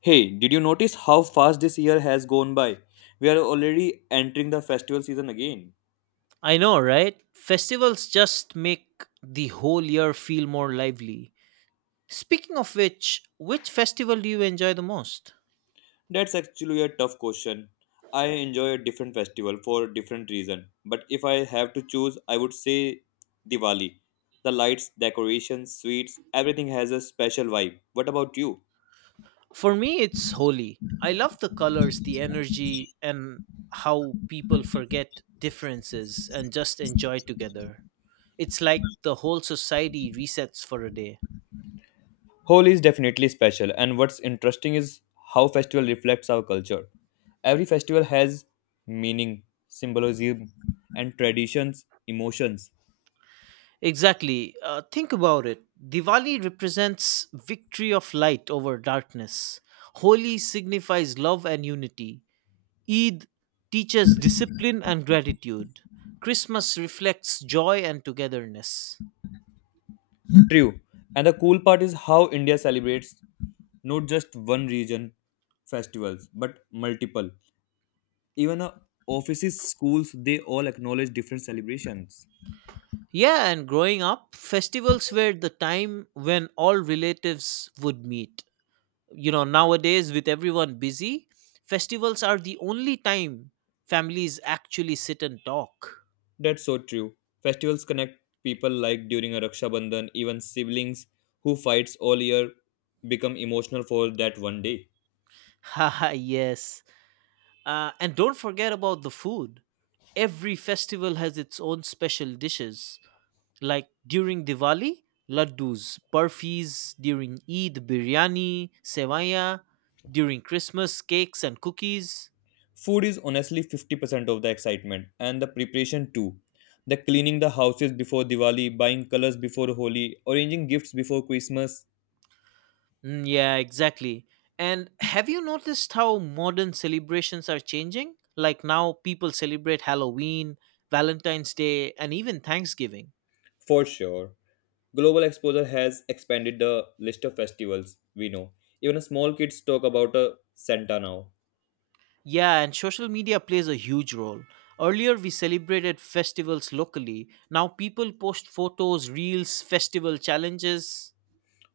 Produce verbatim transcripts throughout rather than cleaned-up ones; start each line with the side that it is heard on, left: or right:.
left: Hey, did you notice how fast this year has gone by? We are already entering the festival season again.
right: I know, right? Festivals just make the whole year feel more lively. Speaking of which, which festival do you enjoy the most?
left: That's actually a tough question. I enjoy a different festival for a different reason, but if I have to choose, I would say Diwali. The lights, decorations, sweets, everything has a special vibe. What about you?
right: For me, it's Holi. I love the colors, the energy, and how people forget differences and just enjoy together. It's like the whole society resets for a day.
left: Holi is definitely special, and what's interesting is how festival reflects our culture. Every festival has meaning, symbolism, and traditions, emotions.
right: Exactly. Uh, think about it. Diwali represents victory of light over darkness. Holi signifies love and unity. Eid teaches discipline and gratitude. Christmas reflects joy and togetherness.
left: True. And the cool part is how India celebrates not just one region festivals, but multiple. Even uh, offices, schools, they all acknowledge different celebrations.
right: Yeah, and growing up, festivals were the time when all relatives would meet. You know, nowadays, with everyone busy, festivals are the only time families actually sit and talk.
left: That's so true. Festivals connect people like during a Raksha Bandhan, even siblings who fights all year become emotional for that one day.
right: Haha, yes. Uh, and don't forget about the food. Every festival has its own special dishes, like during Diwali, laddus, burfis, during Eid, biryani, sevaya, during Christmas, cakes and cookies.
left: Food is honestly fifty percent of the excitement and the preparation too. The cleaning the houses before Diwali, buying colors before Holi, arranging gifts before Christmas.
right: Mm, yeah, exactly. And have you noticed how modern celebrations are changing? Like now, people celebrate Halloween, Valentine's Day, and even Thanksgiving.
left: For sure. Global exposure has expanded the list of festivals we know. Even small kids talk about a Santa now.
right: Yeah, and social media plays a huge role. Earlier, we celebrated festivals locally. Now, people post photos, reels, festival challenges.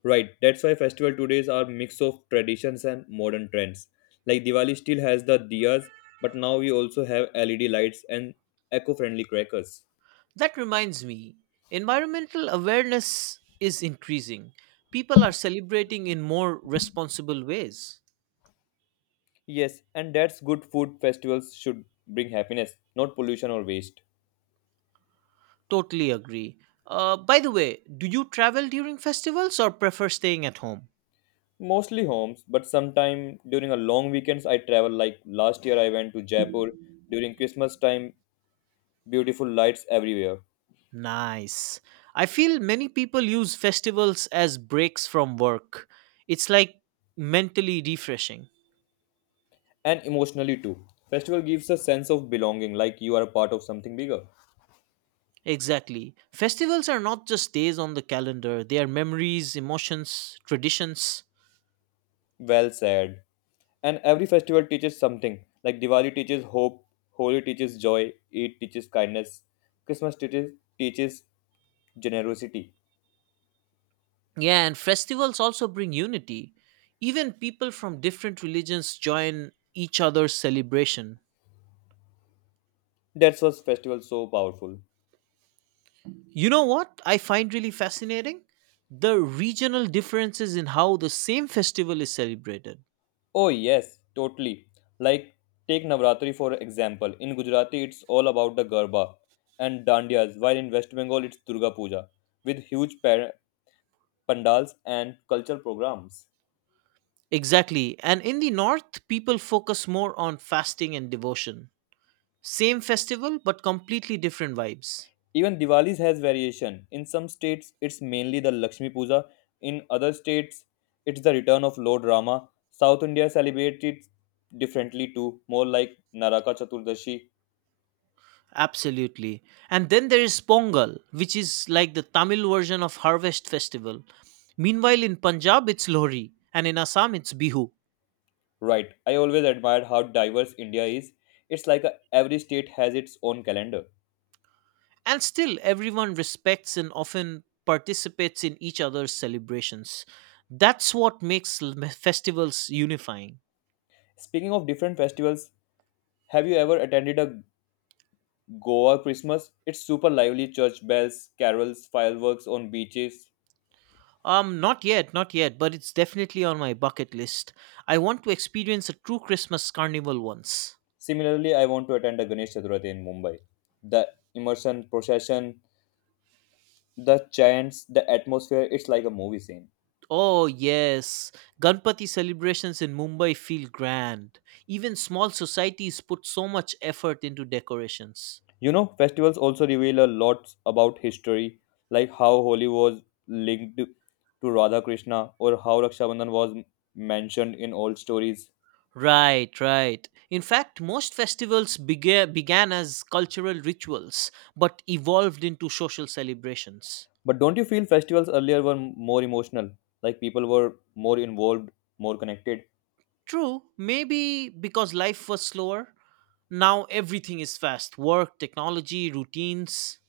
left: Right, that's why festival today's are mix of traditions and modern trends. Like Diwali still has the diyas, but now we also have L E D lights and eco-friendly crackers.
right: That reminds me, environmental awareness is increasing. People are celebrating in more responsible ways.
left: Yes, and that's good food festivals should bring happiness, not pollution or waste.
right: Totally agree. Uh, by the way, do you travel during festivals or prefer staying at home?
left: Mostly homes, but sometime during a long weekends I travel, like last year I went to Jaipur during Christmas time, beautiful lights everywhere.
right: Nice. I feel many people use festivals as breaks from work. It's like mentally refreshing.
left: And emotionally too. Festival gives a sense of belonging, like you are a part of something bigger.
right: Exactly. Festivals are not just days on the calendar, they are memories, emotions, traditions.
left: Well said. And every festival teaches something, like Diwali teaches hope, Holi teaches joy, Eid teaches kindness, Christmas teaches teaches generosity.
right: Yeah, and festivals also bring unity. Even people from different religions join each other's celebration.
left: That's what's festival so powerful.
right: You know what I find really fascinating? The regional differences in how the same festival is celebrated.
left: Oh yes, totally. Like take Navratri for example. In Gujarati, it's all about the Garba and Dandiyas, while in West Bengal, it's Durga Puja with huge par- pandals, and cultural programs.
right: Exactly. And in the north, people focus more on fasting and devotion. Same festival, but completely different vibes.
left: Even Diwali's has variation. In some states, it's mainly the Lakshmi Puja. In other states, it's the return of Lord Rama. South India celebrates it differently too, more like Naraka Chaturdashi.
right: Absolutely. And then there is Pongal, which is like the Tamil version of Harvest Festival. Meanwhile, in Punjab, it's Lohri, and in Assam, it's Bihu.
left: Right. I always admired how diverse India is. It's like a, every state has its own calendar.
right: And still, everyone respects and often participates in each other's celebrations. That's what makes l- festivals unifying.
left: Speaking of different festivals, have you ever attended a Goa Christmas? It's super lively, church bells, carols, fireworks on beaches.
right: Um, not yet, not yet, but it's definitely on my bucket list. I want to experience a true Christmas carnival once.
left: Similarly, I want to attend a Ganesh Chaturthi in Mumbai. The immersion, procession, the chants, the atmosphere, it's like a movie scene.
right: Oh, yes. Ganpati celebrations in Mumbai feel grand. Even small societies put so much effort into decorations.
left: You know, festivals also reveal a lot about history, like how Holi was linked to Radha Krishna or how Raksha Bandhan was mentioned in old stories.
right: Right, right. In fact, most festivals bega- began as cultural rituals but evolved into social celebrations.
left: But don't you feel festivals earlier were more emotional? Like people were more involved, more connected?
right: True, maybe because life was slower. Now everything is fast: work, technology, routines.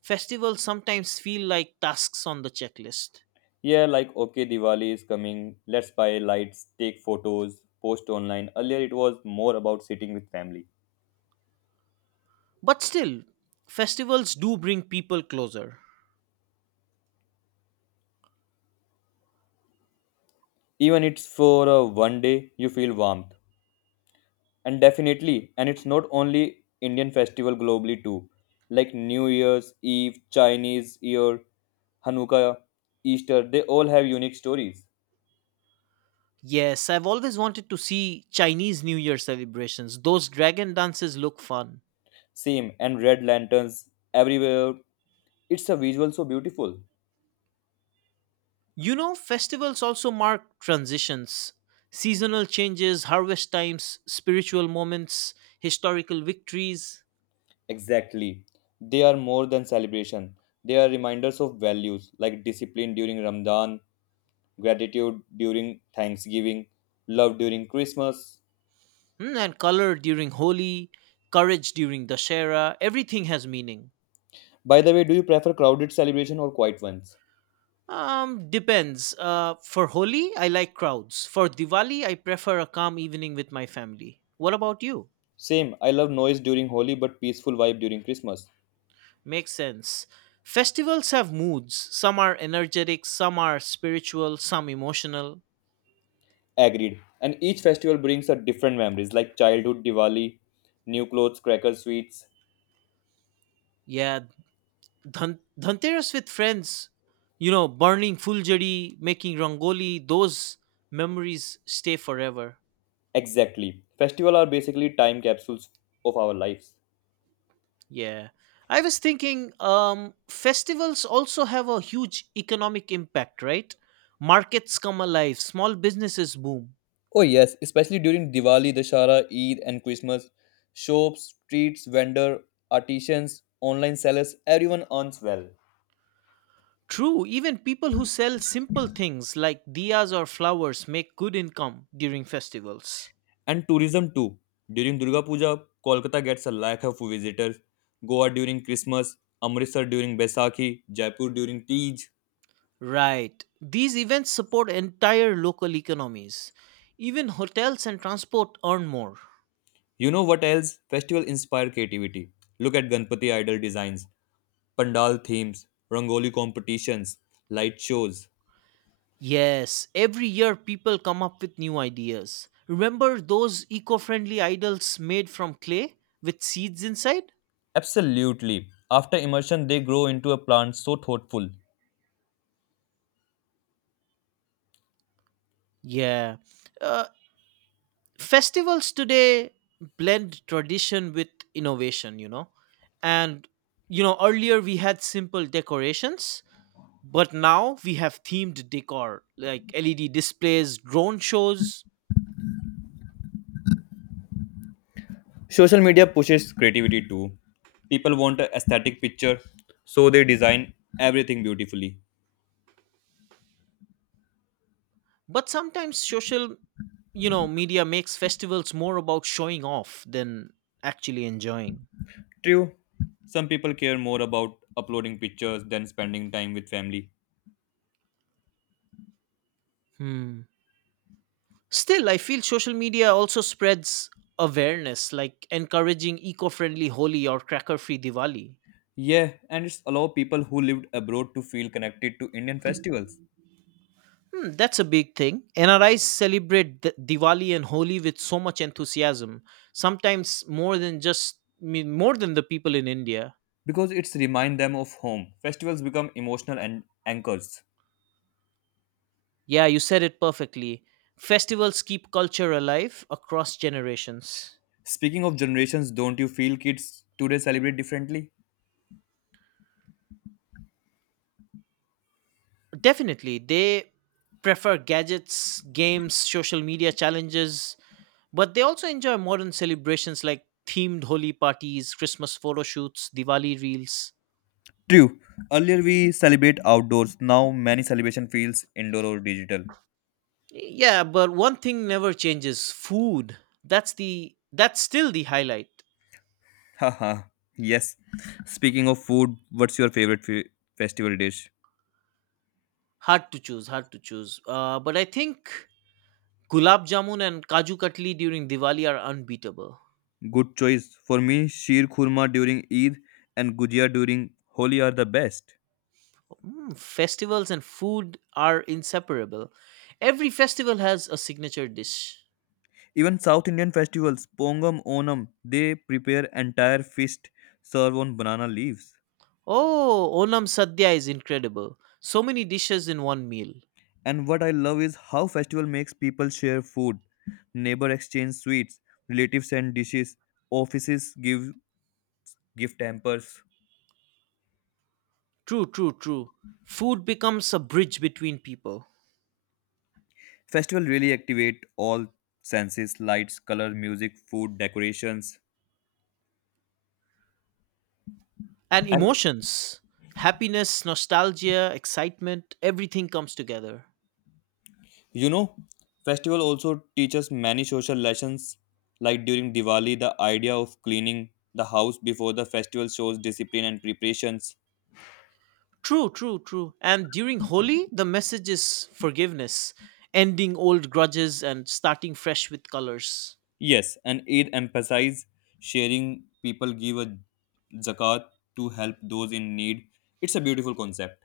right: Festivals sometimes feel like tasks on the checklist.
left: Yeah, like okay, Diwali is coming. Let's buy lights, take photos, post online. Earlier, it was more about sitting with family.
right: But still, festivals do bring people closer.
left: Even it's for a one day, you feel warmth. And definitely, and it's not only Indian festival, globally too. Like New Year's Eve, Chinese Year, Hanukkah, Easter, they all have unique stories.
right: Yes, I've always wanted to see Chinese New Year celebrations. Those dragon dances look fun.
left: Same, and red lanterns everywhere. It's a visual so beautiful.
right: You know, festivals also mark transitions, seasonal changes, harvest times, spiritual moments, historical victories,
left: Exactly. They are more than celebration. They are reminders of values like discipline during Ramadan, gratitude during Thanksgiving, love during Christmas.
right: mm, and color during Holi, courage during Dashera. Everything has meaning.
left: By the way, do you prefer crowded celebration or quiet ones?
right: Um, depends. Uh, for Holi, I like crowds. For Diwali, I prefer a calm evening with my family. What about you?
left: Same. I love noise during Holi but peaceful vibe during Christmas.
right: Makes sense. Festivals have moods. Some are energetic, some are spiritual, some emotional.
left: Agreed. And each festival brings a different memories, like childhood Diwali, new clothes, crackers, sweets.
right: Yeah, dhan- dhanteras with friends, you know, burning fuljari, making rangoli, those memories stay forever.
left: Exactly. Festival are basically time capsules of our lives.
right: Yeah. I was thinking um festivals also have a huge economic impact, right? Markets come alive, small businesses boom.
left: Oh yes, especially during Diwali, Dashara, Eid and Christmas. Shops, streets, vendor, artisans, online sellers, everyone earns well.
right: True, even people who sell simple things like diyas or flowers make good income during festivals.
left: And tourism too. During Durga Puja, Kolkata gets a lakh of visitors. Goa during Christmas, Amritsar during Baisakhi, Jaipur during Tej.
right: Right. These events support entire local economies. Even hotels and transport earn more.
left: You know what else? Festival inspire creativity. Look at Ganpati idol designs, pandal themes, rangoli competitions, light shows.
right: Yes, every year people come up with new ideas. Remember those eco friendly idols made from clay with seeds inside?
left: Absolutely. After immersion, they grow into a plant, so thoughtful.
right: Yeah. Uh, Festivals today blend tradition with innovation, you know. And, you know, earlier we had simple decorations, but now we have themed decor like L E D displays, drone shows,
left: Social media pushes creativity too. People want an aesthetic picture, so they design everything beautifully.
right: but sometimes social, you know, media makes festivals more about showing off than actually enjoying.
left: True, some people care more about uploading pictures than spending time with family.
right: Hmm. Still, I feel social media also spreads awareness, like encouraging eco-friendly Holi or cracker-free Diwali.
left: Yeah, and it's allow people who lived abroad to feel connected to Indian festivals
right: Hmm, that's a big thing. NRIs celebrate D- diwali and Holi with so much enthusiasm, sometimes more than just me, more than the people in India.
left: because it's remind them of home. Festivals become emotional and anchors.
right: Yeah, you said it perfectly. Festivals keep culture alive across generations.
left: Speaking of generations, don't you feel kids today celebrate differently?
right: Definitely, they prefer gadgets, games, social media challenges, but they also enjoy modern celebrations like themed Holi parties, Christmas photo shoots, Diwali reels.
left: True. Earlier we celebrate outdoors. Now many celebration feels indoor or digital.
right: Yeah, but one thing never changes: food. That's the that's still the highlight.
left: Haha, yes. Speaking of food, what's your favorite fe- festival dish?
right: Hard to choose, hard to choose. Uh, but I think gulab jamun and kaju katli during Diwali are unbeatable.
left: Good choice. For me, sheer khurma during Eid and gujia during Holi are the best.
right: Mm, festivals and food are inseparable. Every festival has a signature dish.
left: Even South Indian festivals, Pongam, Onam, they prepare entire feast served on banana leaves.
right: Oh, Onam Sadhya is incredible. So many dishes in one meal.
left: And what I love is how festival makes people share food, neighbor exchange sweets, relatives send dishes, offices give gift hampers.
right: True, true, true. Food becomes a bridge between people
left: Festival really activate all senses, lights, color, music, food, decorations.
right: and
left: And
right: emotions. Happiness, nostalgia, excitement, everything comes together.
left: you know, festival also teaches many social lessons. Like during Diwali, the idea of cleaning the house before the festival shows discipline and preparations.
right: True, true, true. And during Holi, the message is forgiveness, ending old grudges and starting fresh with colors.
left: Yes, and Eid emphasizes sharing. People give a zakat to help those in need. It's a beautiful concept.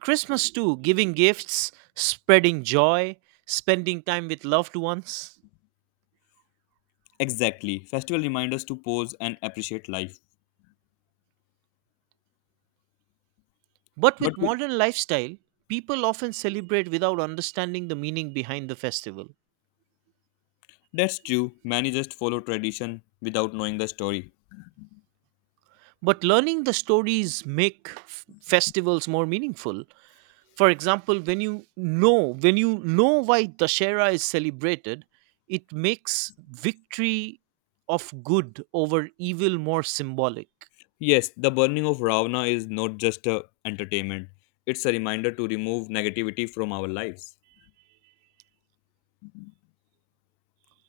right: Christmas, too, giving gifts, spreading joy, spending time with loved ones.
left: Exactly. Festival remind us to pause and appreciate life.
right: But
left: But
right: with
left: we,
right: modern lifestyle, people often celebrate without understanding the meaning behind the festival.
left: that's true, many just follow tradition without knowing the story.
right: But learning the stories make f- festivals more meaningful. For example, when you know when you know why Dashera is celebrated, it makes victory of good over evil more symbolic.
left: Yes, the burning of Ravana is not just a entertainment. It's a reminder to remove negativity from our lives.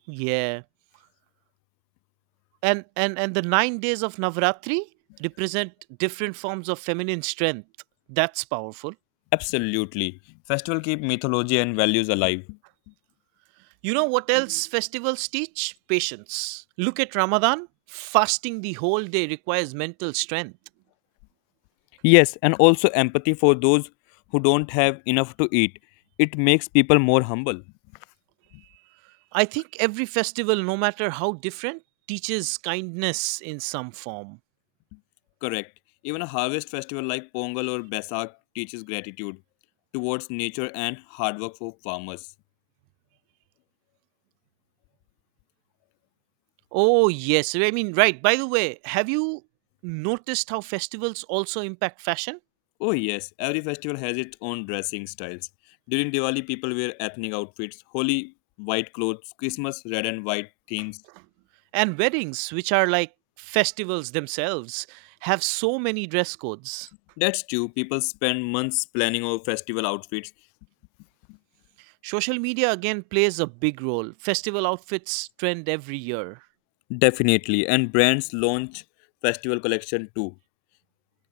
right: Yeah. And and and the nine days of Navratri represent different forms of feminine strength. That's powerful.
left: Absolutely. Festival keep mythology and values alive.
right: You know what else festivals teach? Patience. Look at Ramadan. Fasting the whole day requires mental strength.
left: Yes, and also empathy for those who don't have enough to eat. It makes people more humble.
right: I think every festival, no matter how different, teaches kindness in some form.
left: Correct. Even a harvest festival like Pongal or Basak teaches gratitude towards nature and hard work for farmers.
right: Oh, yes. I mean, right. By the way, have you noticed how festivals also impact fashion?
left: Oh yes, every festival has its own dressing styles. During Diwali, people wear ethnic outfits, Holi white clothes, Christmas red and white themes.
right: And weddings, which are like festivals themselves, have so many dress codes.
left: That's true. People spend months planning over festival outfits.
right: Social media again plays a big role. Festival outfits trend every year.
left: Definitely, and brands launch festival collection too,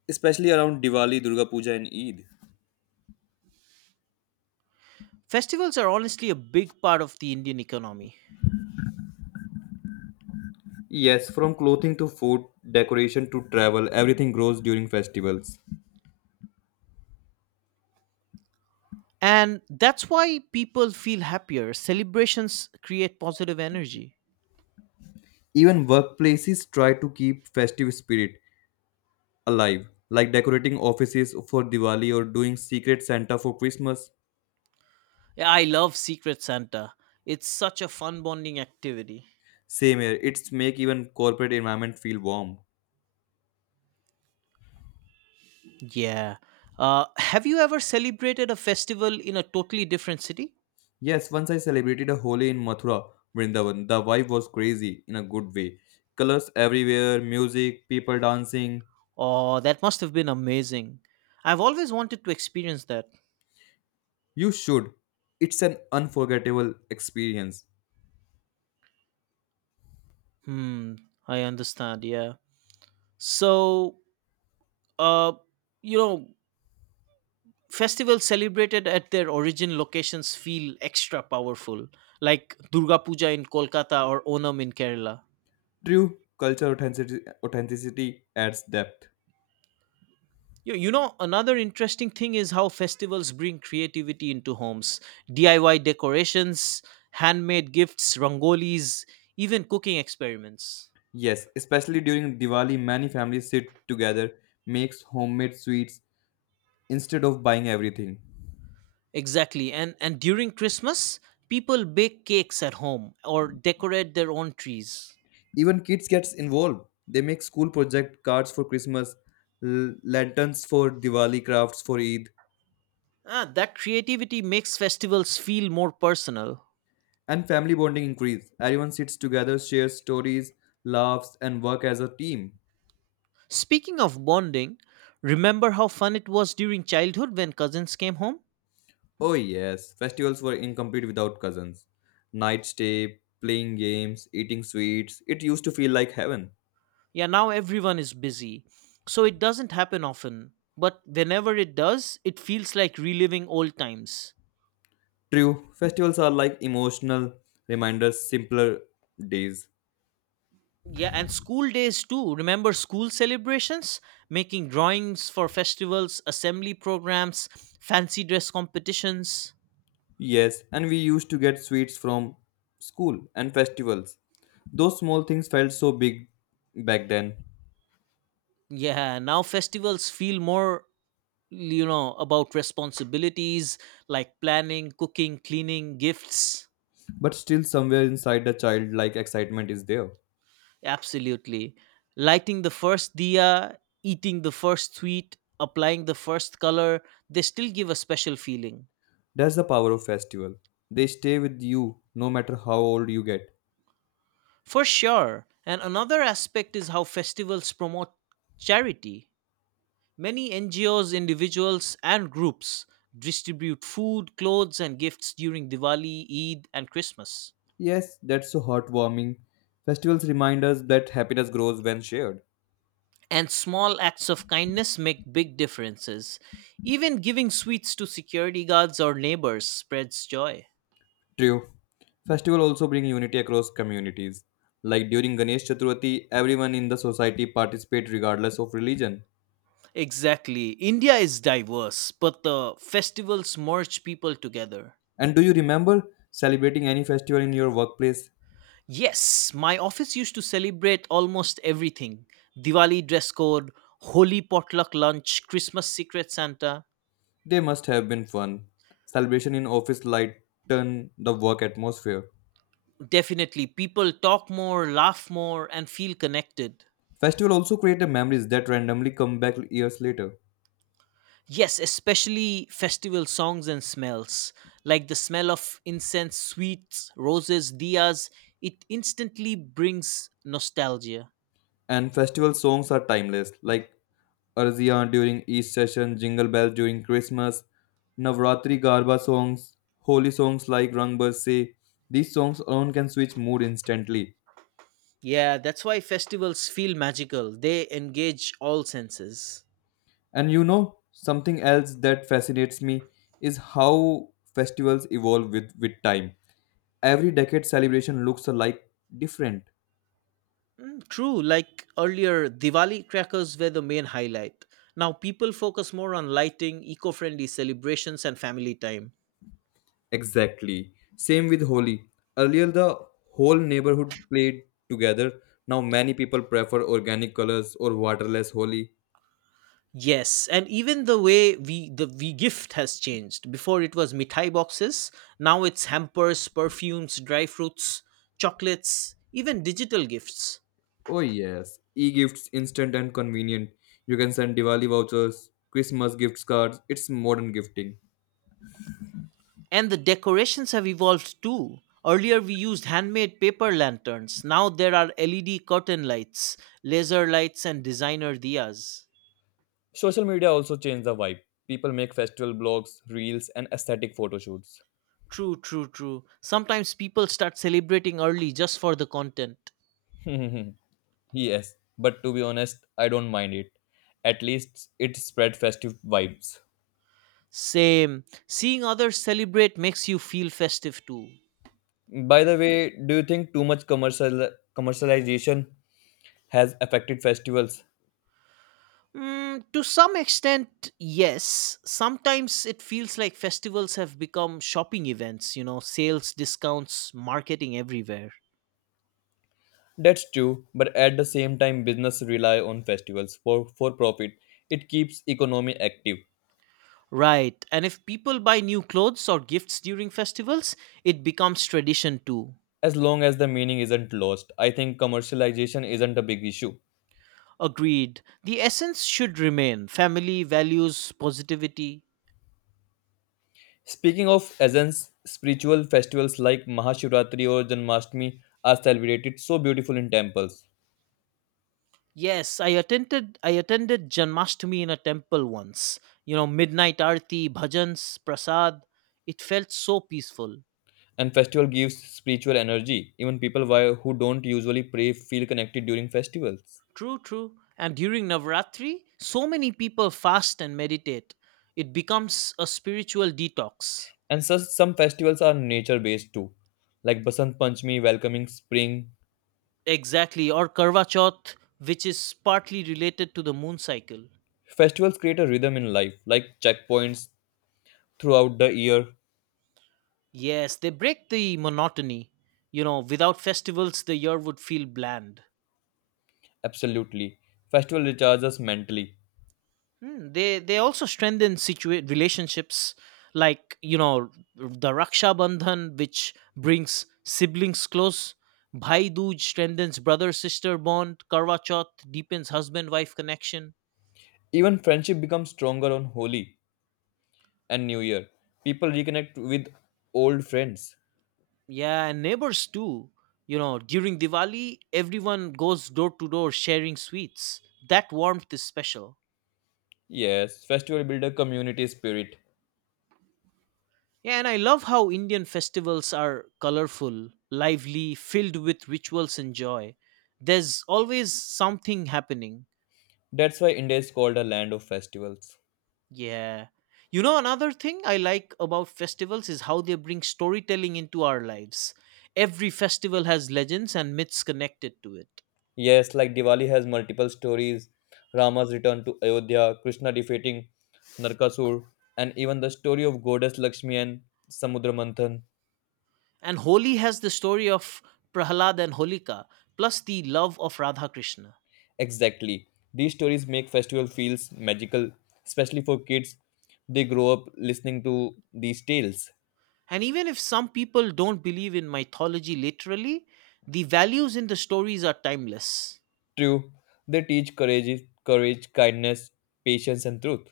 left: especially around Diwali, Durga Puja, and Eid.
right: Festivals are honestly a big part of the Indian economy.
left: Yes, from clothing to food, decoration to travel, everything grows during festivals.
right: And that's why people feel happier. Celebrations create positive energy.
left: Even workplaces try to keep festive spirit alive, like decorating offices for Diwali or doing secret Santa for Christmas.
right: Yeah, I love Secret Santa. It's such a fun bonding activity.
left: Same here, it's make even corporate environment feel warm.
right: Yeah. Uh, have you ever celebrated a festival in a totally different city?
left: Yes, once I celebrated a Holi in Mathura, Vrindavan. The vibe was crazy in a good way. Colors everywhere, music, people dancing.
right: Oh, that must have been amazing. I've always wanted to experience that.
left: You should. It's an unforgettable experience.
right: Hmm, I understand. Yeah. So, uh, you know, festivals celebrated at their origin locations feel extra powerful, like Durga Puja in Kolkata or Onam in Kerala.
left: True, culture authenticity, authenticity adds depth.
right: You, you know, another interesting thing is how festivals bring creativity into homes. D I Y decorations, handmade gifts, rangolis, even cooking experiments.
left: Yes, especially during Diwali, many families sit together, makes homemade sweets, instead of buying everything.
right: Exactly. And and during Christmas, people bake cakes at home or decorate their own trees.
left: Even kids gets involved. They make school project cards for Christmas, l- lanterns for Diwali, crafts for Eid,
right: Ah, that creativity makes festivals feel more personal.
left: and family bonding increase. Everyone sits together, shares stories, laughs, and work as a team.
right: Speaking of bonding, remember how fun it was during childhood when cousins came home?
left: Oh yes, festivals were incomplete without cousins. Night stay, playing games, eating sweets. It used to feel like heaven.
right: Yeah, now everyone is busy, so it doesn't happen often. But whenever it does, it feels like reliving old times.
left: True, festivals are like emotional reminders, simpler days.
right: Yeah, and school days too. Remember school celebrations? Making drawings for festivals, assembly programs, fancy dress competitions.
left: Yes, and we used to get sweets from school and festivals. Those small things felt so big back then,
right: Yeah, now festivals feel more, you know, about responsibilities like planning, cooking, cleaning, gifts.
left: but still somewhere inside the childlike excitement is there.
right: Absolutely. Lighting the first diya, eating the first sweet, applying the first color, they still give a special feeling.
left: That's the power of festival. They stay with you no matter how old you get.
right: For sure. And another aspect is how festivals promote charity. Many N G Os, individuals, and groups distribute food, clothes, and gifts during Diwali, Eid, and Christmas.
left: Yes, that's so heartwarming. Festivals remind us that happiness grows when shared.
right: And small acts of kindness make big differences. Even giving sweets to security guards or neighbors spreads joy.
left: True. Festival also bring unity across communities. Like during Ganesh Chaturthi, everyone in the society participate regardless of religion.
right: Exactly. India is diverse, but the festivals merge people together.
left: And do you remember celebrating any festival in your workplace?
right: Yes, my office used to celebrate almost everything: Diwali dress code, Holi potluck lunch, Christmas secret Santa.
left: They must have been fun. Celebration in office lighten the work atmosphere.
right: Definitely, people talk more, laugh more, and feel connected.
left: Festival also create the memories that randomly come back years later.
right: Yes, especially festival songs and smells, like the smell of incense, sweets, roses, diyas. It instantly brings nostalgia.
left: And festival songs are timeless, like Arzia during each session, Jingle Bells during Christmas, Navratri Garba songs, holy songs like Rang Barse. These songs alone can switch mood instantly.
right: Yeah, that's why festivals feel magical. They engage all senses.
left: And you know, something else that fascinates me is how festivals evolve with, with time. Every decade celebration looks alike different.
right: True, like earlier, Diwali crackers were the main highlight. Now people focus more on lighting, eco-friendly celebrations and family time.
left: Exactly. Same with Holi. Earlier the whole neighborhood played together. Now many people prefer organic colors or waterless Holi.
right: Yes, and even the way we the we gift has changed. Before it was mithai boxes, now it's hampers, perfumes, dry fruits, chocolates, even digital gifts.
left: Oh yes, e-gifts, instant and convenient. You can send Diwali vouchers, Christmas gift cards. It's modern gifting.
right: And the decorations have evolved too. Earlier, we used handmade paper lanterns. Now there are L E D curtain lights, laser lights, and designer diyas.
left: Social media also changed the vibe. People make festival blogs, reels, and aesthetic photo shoots.
right: True, true, true. Sometimes people start celebrating early just for the content.
left: Yes, but to be honest, I don't mind it. At least it spread festive vibes.
right: Same. Seeing others celebrate makes you feel festive too.
left: By the way, do you think too much commercial commercialization has affected festivals?
right: Mm, to some extent, yes. Sometimes it feels like festivals have become shopping events, you know, sales, discounts, marketing everywhere.
left: That's true, but at the same time, business rely on festivals for for profit. It keeps economy active.
right: Right, and if people buy new clothes or gifts during festivals, it becomes tradition too.
left: As long as the meaning isn't lost, I think commercialization isn't a big issue.
right: Agreed. The essence should remain family, values, positivity.
left: Speaking of essence, spiritual festivals like Mahashivratri or Janmashtami are celebrated so beautiful in temples.
right: Yes, I attended I attended Janmashtami in a temple once. You know, midnight aarti, bhajans, prasad. It felt so peaceful.
left: And festival gives spiritual energy. Even people why- who don't usually pray feel connected during festivals.
right: True, true. And during Navratri, so many people fast and meditate. It becomes a spiritual detox.
left: And so some festivals are nature based too, like Basant Panchami, welcoming spring.
right: Exactly, or Karva Chauth, which is partly related to the moon cycle.
left: Festivals create a rhythm in life, like checkpoints throughout the year.
right: Yes, they break the monotony. You know, without festivals, the year would feel bland.
left: Absolutely. Festival recharges us mentally.
right: Hmm, they they also strengthen situa- relationships, like, you know, the Raksha Bandhan, which brings siblings close. Bhai Dooj strengthens brother sister bond. Karva Chauth deepens husband wife connection.
left: Even friendship becomes stronger on Holi and New Year. People reconnect with old friends.
right: Yeah, and neighbors too. You know, during Diwali, everyone goes door to door sharing sweets. That warmth is special.
left: Yes, festival build a community spirit.
right: Yeah, and I love how Indian festivals are colorful, lively, filled with rituals and joy. There's always something happening.
left: That's why India is called a land of festivals.
right: Yeah. You know, another thing I like about festivals is how they bring storytelling into our lives. Every festival has legends and myths connected to it.
left: Yes, like Diwali has multiple stories. Rama's return to Ayodhya, Krishna defeating Narkasur, and even the story of goddess Lakshmi and Samudra Manthan.
right: And Holi has the story of Prahlad and Holika, plus the love of Radha Krishna.
left: Exactly. These stories make festival feels magical, especially for kids. They grow up listening to these tales.
right: And even if some people don't believe in mythology literally, the values in the stories are timeless.
left: True, they teach courage, courage, kindness, patience, and truth.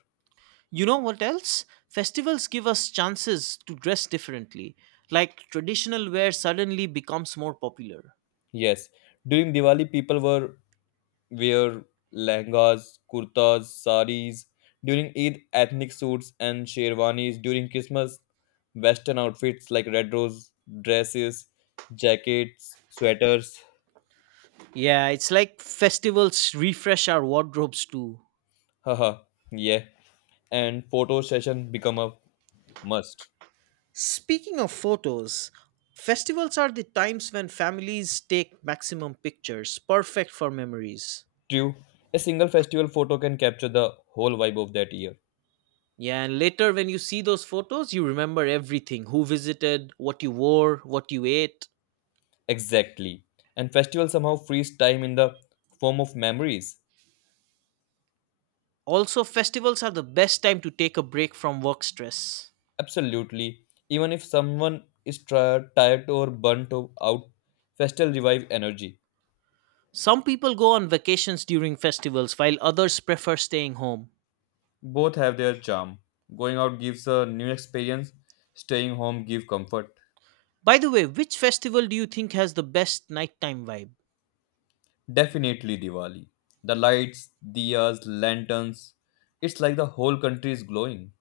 right: You know what else? Festivals give us chances to dress differently, like traditional wear suddenly becomes more popular.
left: Yes, during Diwali, people were wear langas, kurtas, saris. During Eid, ethnic suits and sherwanis. During Christmas, Western outfits like red rose dresses, jackets, sweaters.
right: Yeah, it's like festivals refresh our wardrobes too.
left: Haha, yeah. And photo session become a must.
right: Speaking of photos, festivals are the times when families take maximum pictures, perfect for memories.
left: True, a single festival photo can capture the whole vibe of that year.
right: Yeah, and later when you see those photos, you remember everything who visited, what you wore, what you ate.
left: Exactly. And festival somehow frees time in the form of memories.
right: Also, festivals are the best time to take a break from work stress.
left: Absolutely. Even if someone is tri- tired or burnt o- out, festival revive energy.
right: Some people go on vacations during festivals, while others prefer staying home.
left: Both have their charm. Going out gives a new experience, staying home give comfort.
right: By the way, which festival do you think has the best nighttime vibe?
left: Definitely Diwali. The lights, diyas, lanterns. It's like the whole country is glowing.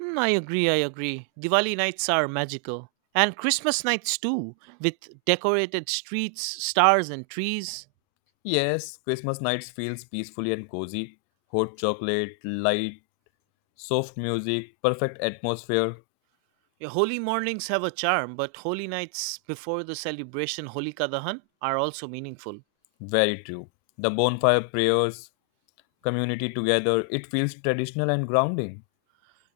right: Hmm, I agree, I agree. Diwali nights are magical. And Christmas nights too, with decorated streets, stars, and trees.
left: Yes, Christmas nights feels peacefully and cozy. Hot chocolate, light soft music, perfect atmosphere,
right: Yeah, holy mornings have a charm, but holy nights before the celebration Holika Dahan are also meaningful.
left: very true. The bonfire prayers, community together, it feels traditional and grounding.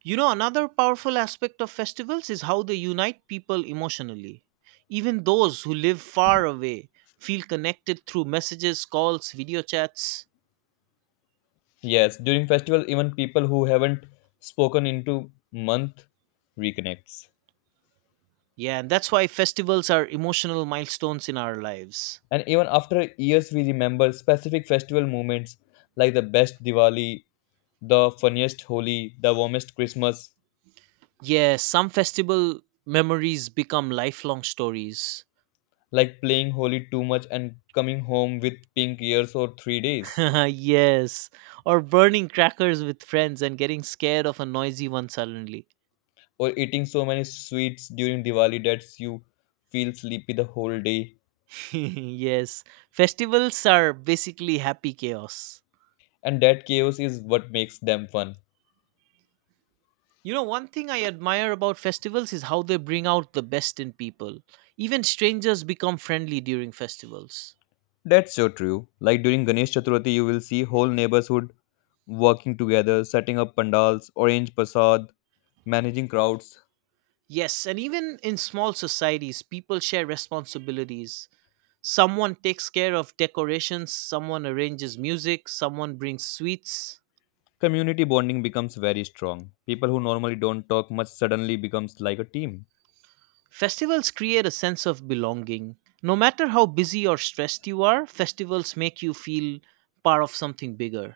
right: You know, another powerful aspect of festivals is how they unite people emotionally. Even those who live far away feel connected through messages, calls, video chats.
left: Yes, during festival even people who haven't spoken into month reconnects.
right: Yeah, and that's why festivals are emotional milestones in our lives.
left: And even after years we remember specific festival moments like the best Diwali, the funniest Holi, the warmest Christmas,
right: Yes, some festival memories become lifelong stories.
left: like playing Holi too much and coming home with pink ears or three days,
right: Yes, or burning crackers with friends and getting scared of a noisy one suddenly.
left: or eating so many sweets during Diwali that you feel sleepy the whole day.
right: Yes, festivals are basically happy chaos.
left: And that chaos is what makes them fun.
right: You know, one thing I admire about festivals is how they bring out the best in people. Even strangers become friendly during festivals.
left: That's so true. Like during Ganesh Chaturthi, you will see whole neighborhood working together, setting up pandals, orange prasad, managing crowds.
right: Yes, and even in small societies, people share responsibilities someone takes care of decorations, someone arranges music, someone brings sweets.
left: Community bonding becomes very strong. People who normally don't talk much suddenly becomes like a team.
right: Festivals create a sense of belonging. No matter how busy or stressed you are, festivals make you feel part of something bigger.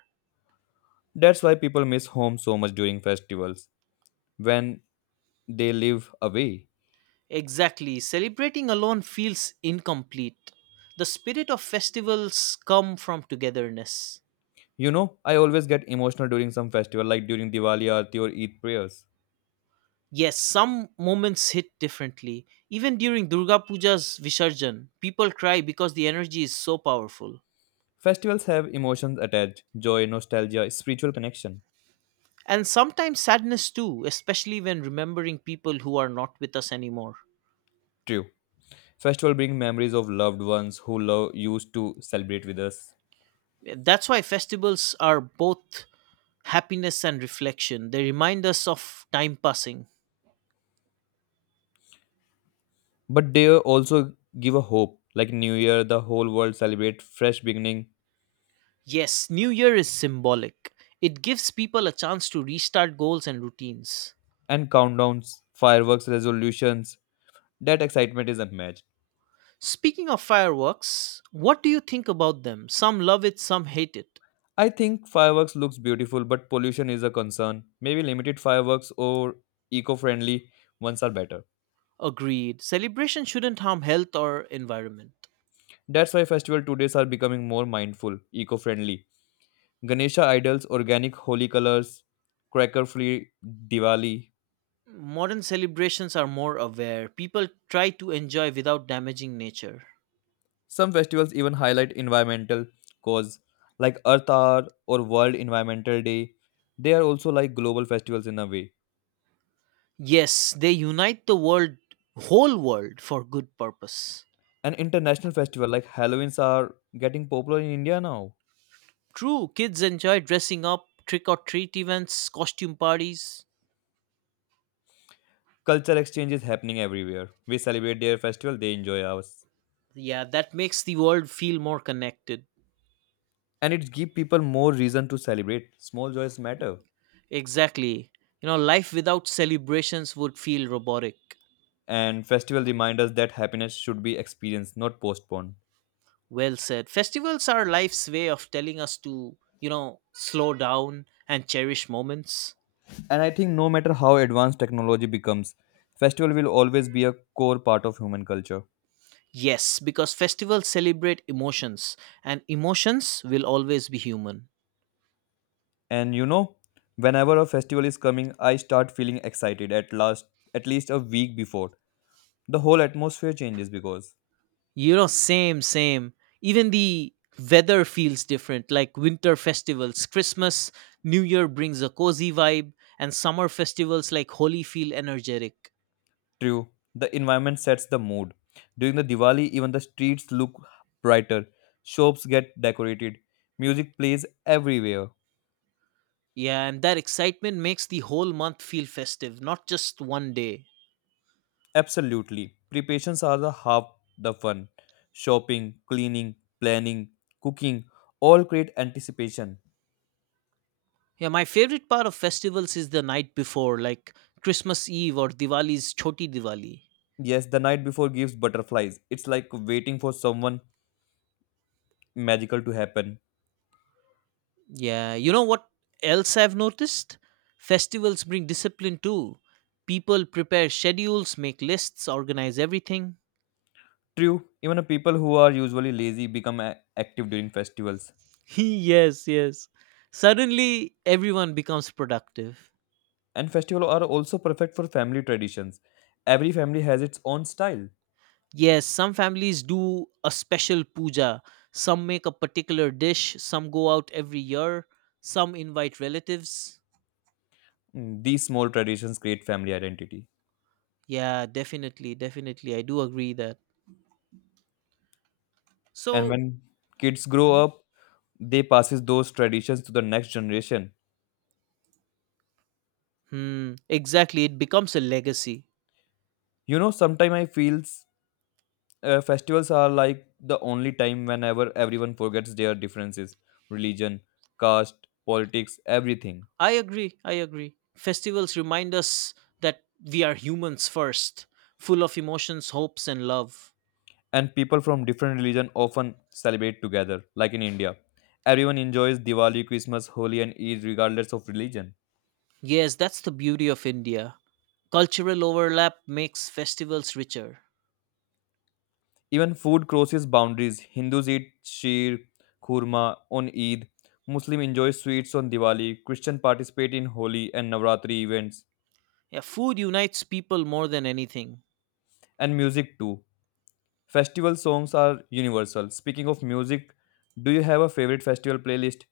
left: That's why people miss home so much during festivals when they live away.
right: Exactly, celebrating alone feels incomplete. The spirit of festivals come from togetherness.
left: You know, I always get emotional during some festival, like during Diwali, Aarti, or Eid prayers.
right: Yes, some moments hit differently. Even during Durga Puja's Visarjan, people cry because the energy is so powerful.
left: Festivals have emotions attached joy, nostalgia, spiritual connection.
right: And sometimes sadness too, especially when remembering people who are not with us anymore.
left: True. Festival bring memories of loved ones who love used to celebrate with us.
right: That's why festivals are both happiness and reflection. They remind us of time passing.
left: But they also give a hope. Like New Year, the whole world celebrate fresh beginning
right: Yes, New Year is symbolic. It gives people a chance to restart goals and routines.
left: and countdowns, fireworks, resolutions. That excitement is unmatched.
right: Speaking of fireworks, what do you think about them? Some love it, some hate it.
left: I think fireworks looks beautiful, but pollution is a concern. Maybe limited fireworks or eco-friendly ones are better.
right: Agreed. Celebration shouldn't harm health or environment.
left: That's why festival today are becoming more mindful, eco-friendly. Ganesha idols, organic holy colors, cracker-free Diwali.
right: Modern celebrations are more aware. People try to enjoy without damaging nature.
left: Some festivals even highlight environmental cause like Earth Hour or World Environmental Day. They are also like global festivals in a way.
right: Yes, they unite the world, whole world, for good purpose.
left: An international festival like Halloween's are getting popular in India now.
right: True, kids enjoy dressing up, trick or treat events, costume parties.
left: Culture exchange is happening everywhere. We celebrate their festival, they enjoy ours.
right: Yeah, that makes the world feel more connected.
left: And it gives people more reason to celebrate. Small joys matter.
right: Exactly. You know, life without celebrations would feel robotic.
left: And festival remind us that happiness should be experienced not postponed.
right: Well said. Festivals are life's way of telling us to, you know, slow down and cherish moments.
left: And I think no matter how advanced technology becomes, festival will always be a core part of human culture.
right: Yes, because festivals celebrate emotions, and emotions will always be human.
left: And you know whenever a festival is coming, I start feeling excited at last at least a week before. The whole atmosphere changes because
right: You know, same, same. Even the weather feels different, like winter festivals, Christmas, New Year brings a cozy vibe, and summer festivals like Holi feel energetic.
left: true the environment sets the mood. During the Diwali even the streets look brighter, shops get decorated, music plays everywhere.
right: Yeah, and that excitement makes the whole month feel festive, not just one day.
left: Absolutely. Preparations are the half the fun. Shopping, cleaning, planning, cooking all create anticipation.
right: Yeah, my favorite part of festivals is the night before, like Christmas Eve or Diwali's Choti Diwali.
left: Yes, the night before gives butterflies. It's like waiting for someone magical to happen.
right: Yeah, you know what else I've noticed? Festivals bring discipline too. People prepare schedules, make lists, organize everything.
left: True, even the people who are usually lazy become a- active during festivals.
right: Yes, yes. Suddenly, everyone becomes productive.
left: And festivals are also perfect for family traditions. Every family has its own style.
right: Yes, some families do a special puja. Some make a particular dish. Some go out every year. Some invite relatives.
left: Mm, these small traditions create family identity.
right: Yeah, definitely, definitely. I do agree that.
left: And
right: So,
left: when kids grow
right: mhm,
left: up, they passes those traditions to the next generation.
right: hmm, exactly. It becomes a legacy.
left: You know, sometimes I feels uh, festivals are like the only time whenever everyone forgets their differences, religion, caste, politics, everything.
right: I agree. I agree. Festivals remind us that we are humans first, full of emotions, hopes, and love.
left: And people from different religion often celebrate together, like in India. Everyone enjoys Diwali, Christmas, Holi, and Eid regardless of religion.
right: Yes, that's the beauty of India. Cultural overlap makes festivals richer.
left: Even food crosses boundaries. Hindus eat sheer, kurma on Eid. Muslim enjoy sweets on Diwali. Christian participate in Holi and Navratri events,
right: Yeah, food unites people more than anything.
left: and music too. Festival songs are universal. Speaking of music, do you have a favorite festival playlist?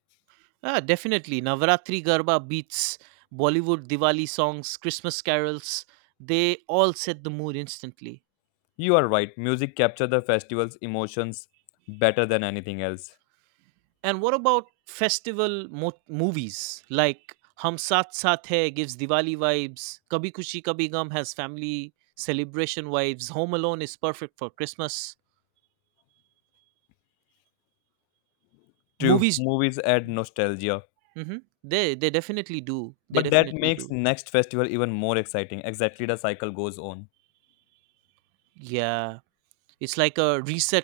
right: Ah, definitely. Navaratri Garba beats, Bollywood Diwali songs, Christmas carols, they all set the mood instantly.
left: You are right. Music captures the festival's emotions better than anything else.
right: And what about festival mo- movies like Hum Saath Saath Hai gives Diwali vibes, Kabhi Kushi Kabhi Gum has family celebration vibes, Home Alone is perfect for Christmas.
left: True,
right: Movies,
left: movies add nostalgia,
right: mhm, they they definitely do. They
left: but that
right: definitely
left: makes
right: do.
left: next festival even more exciting. Exactly the cycle goes on.
right: Yeah, it's like a reset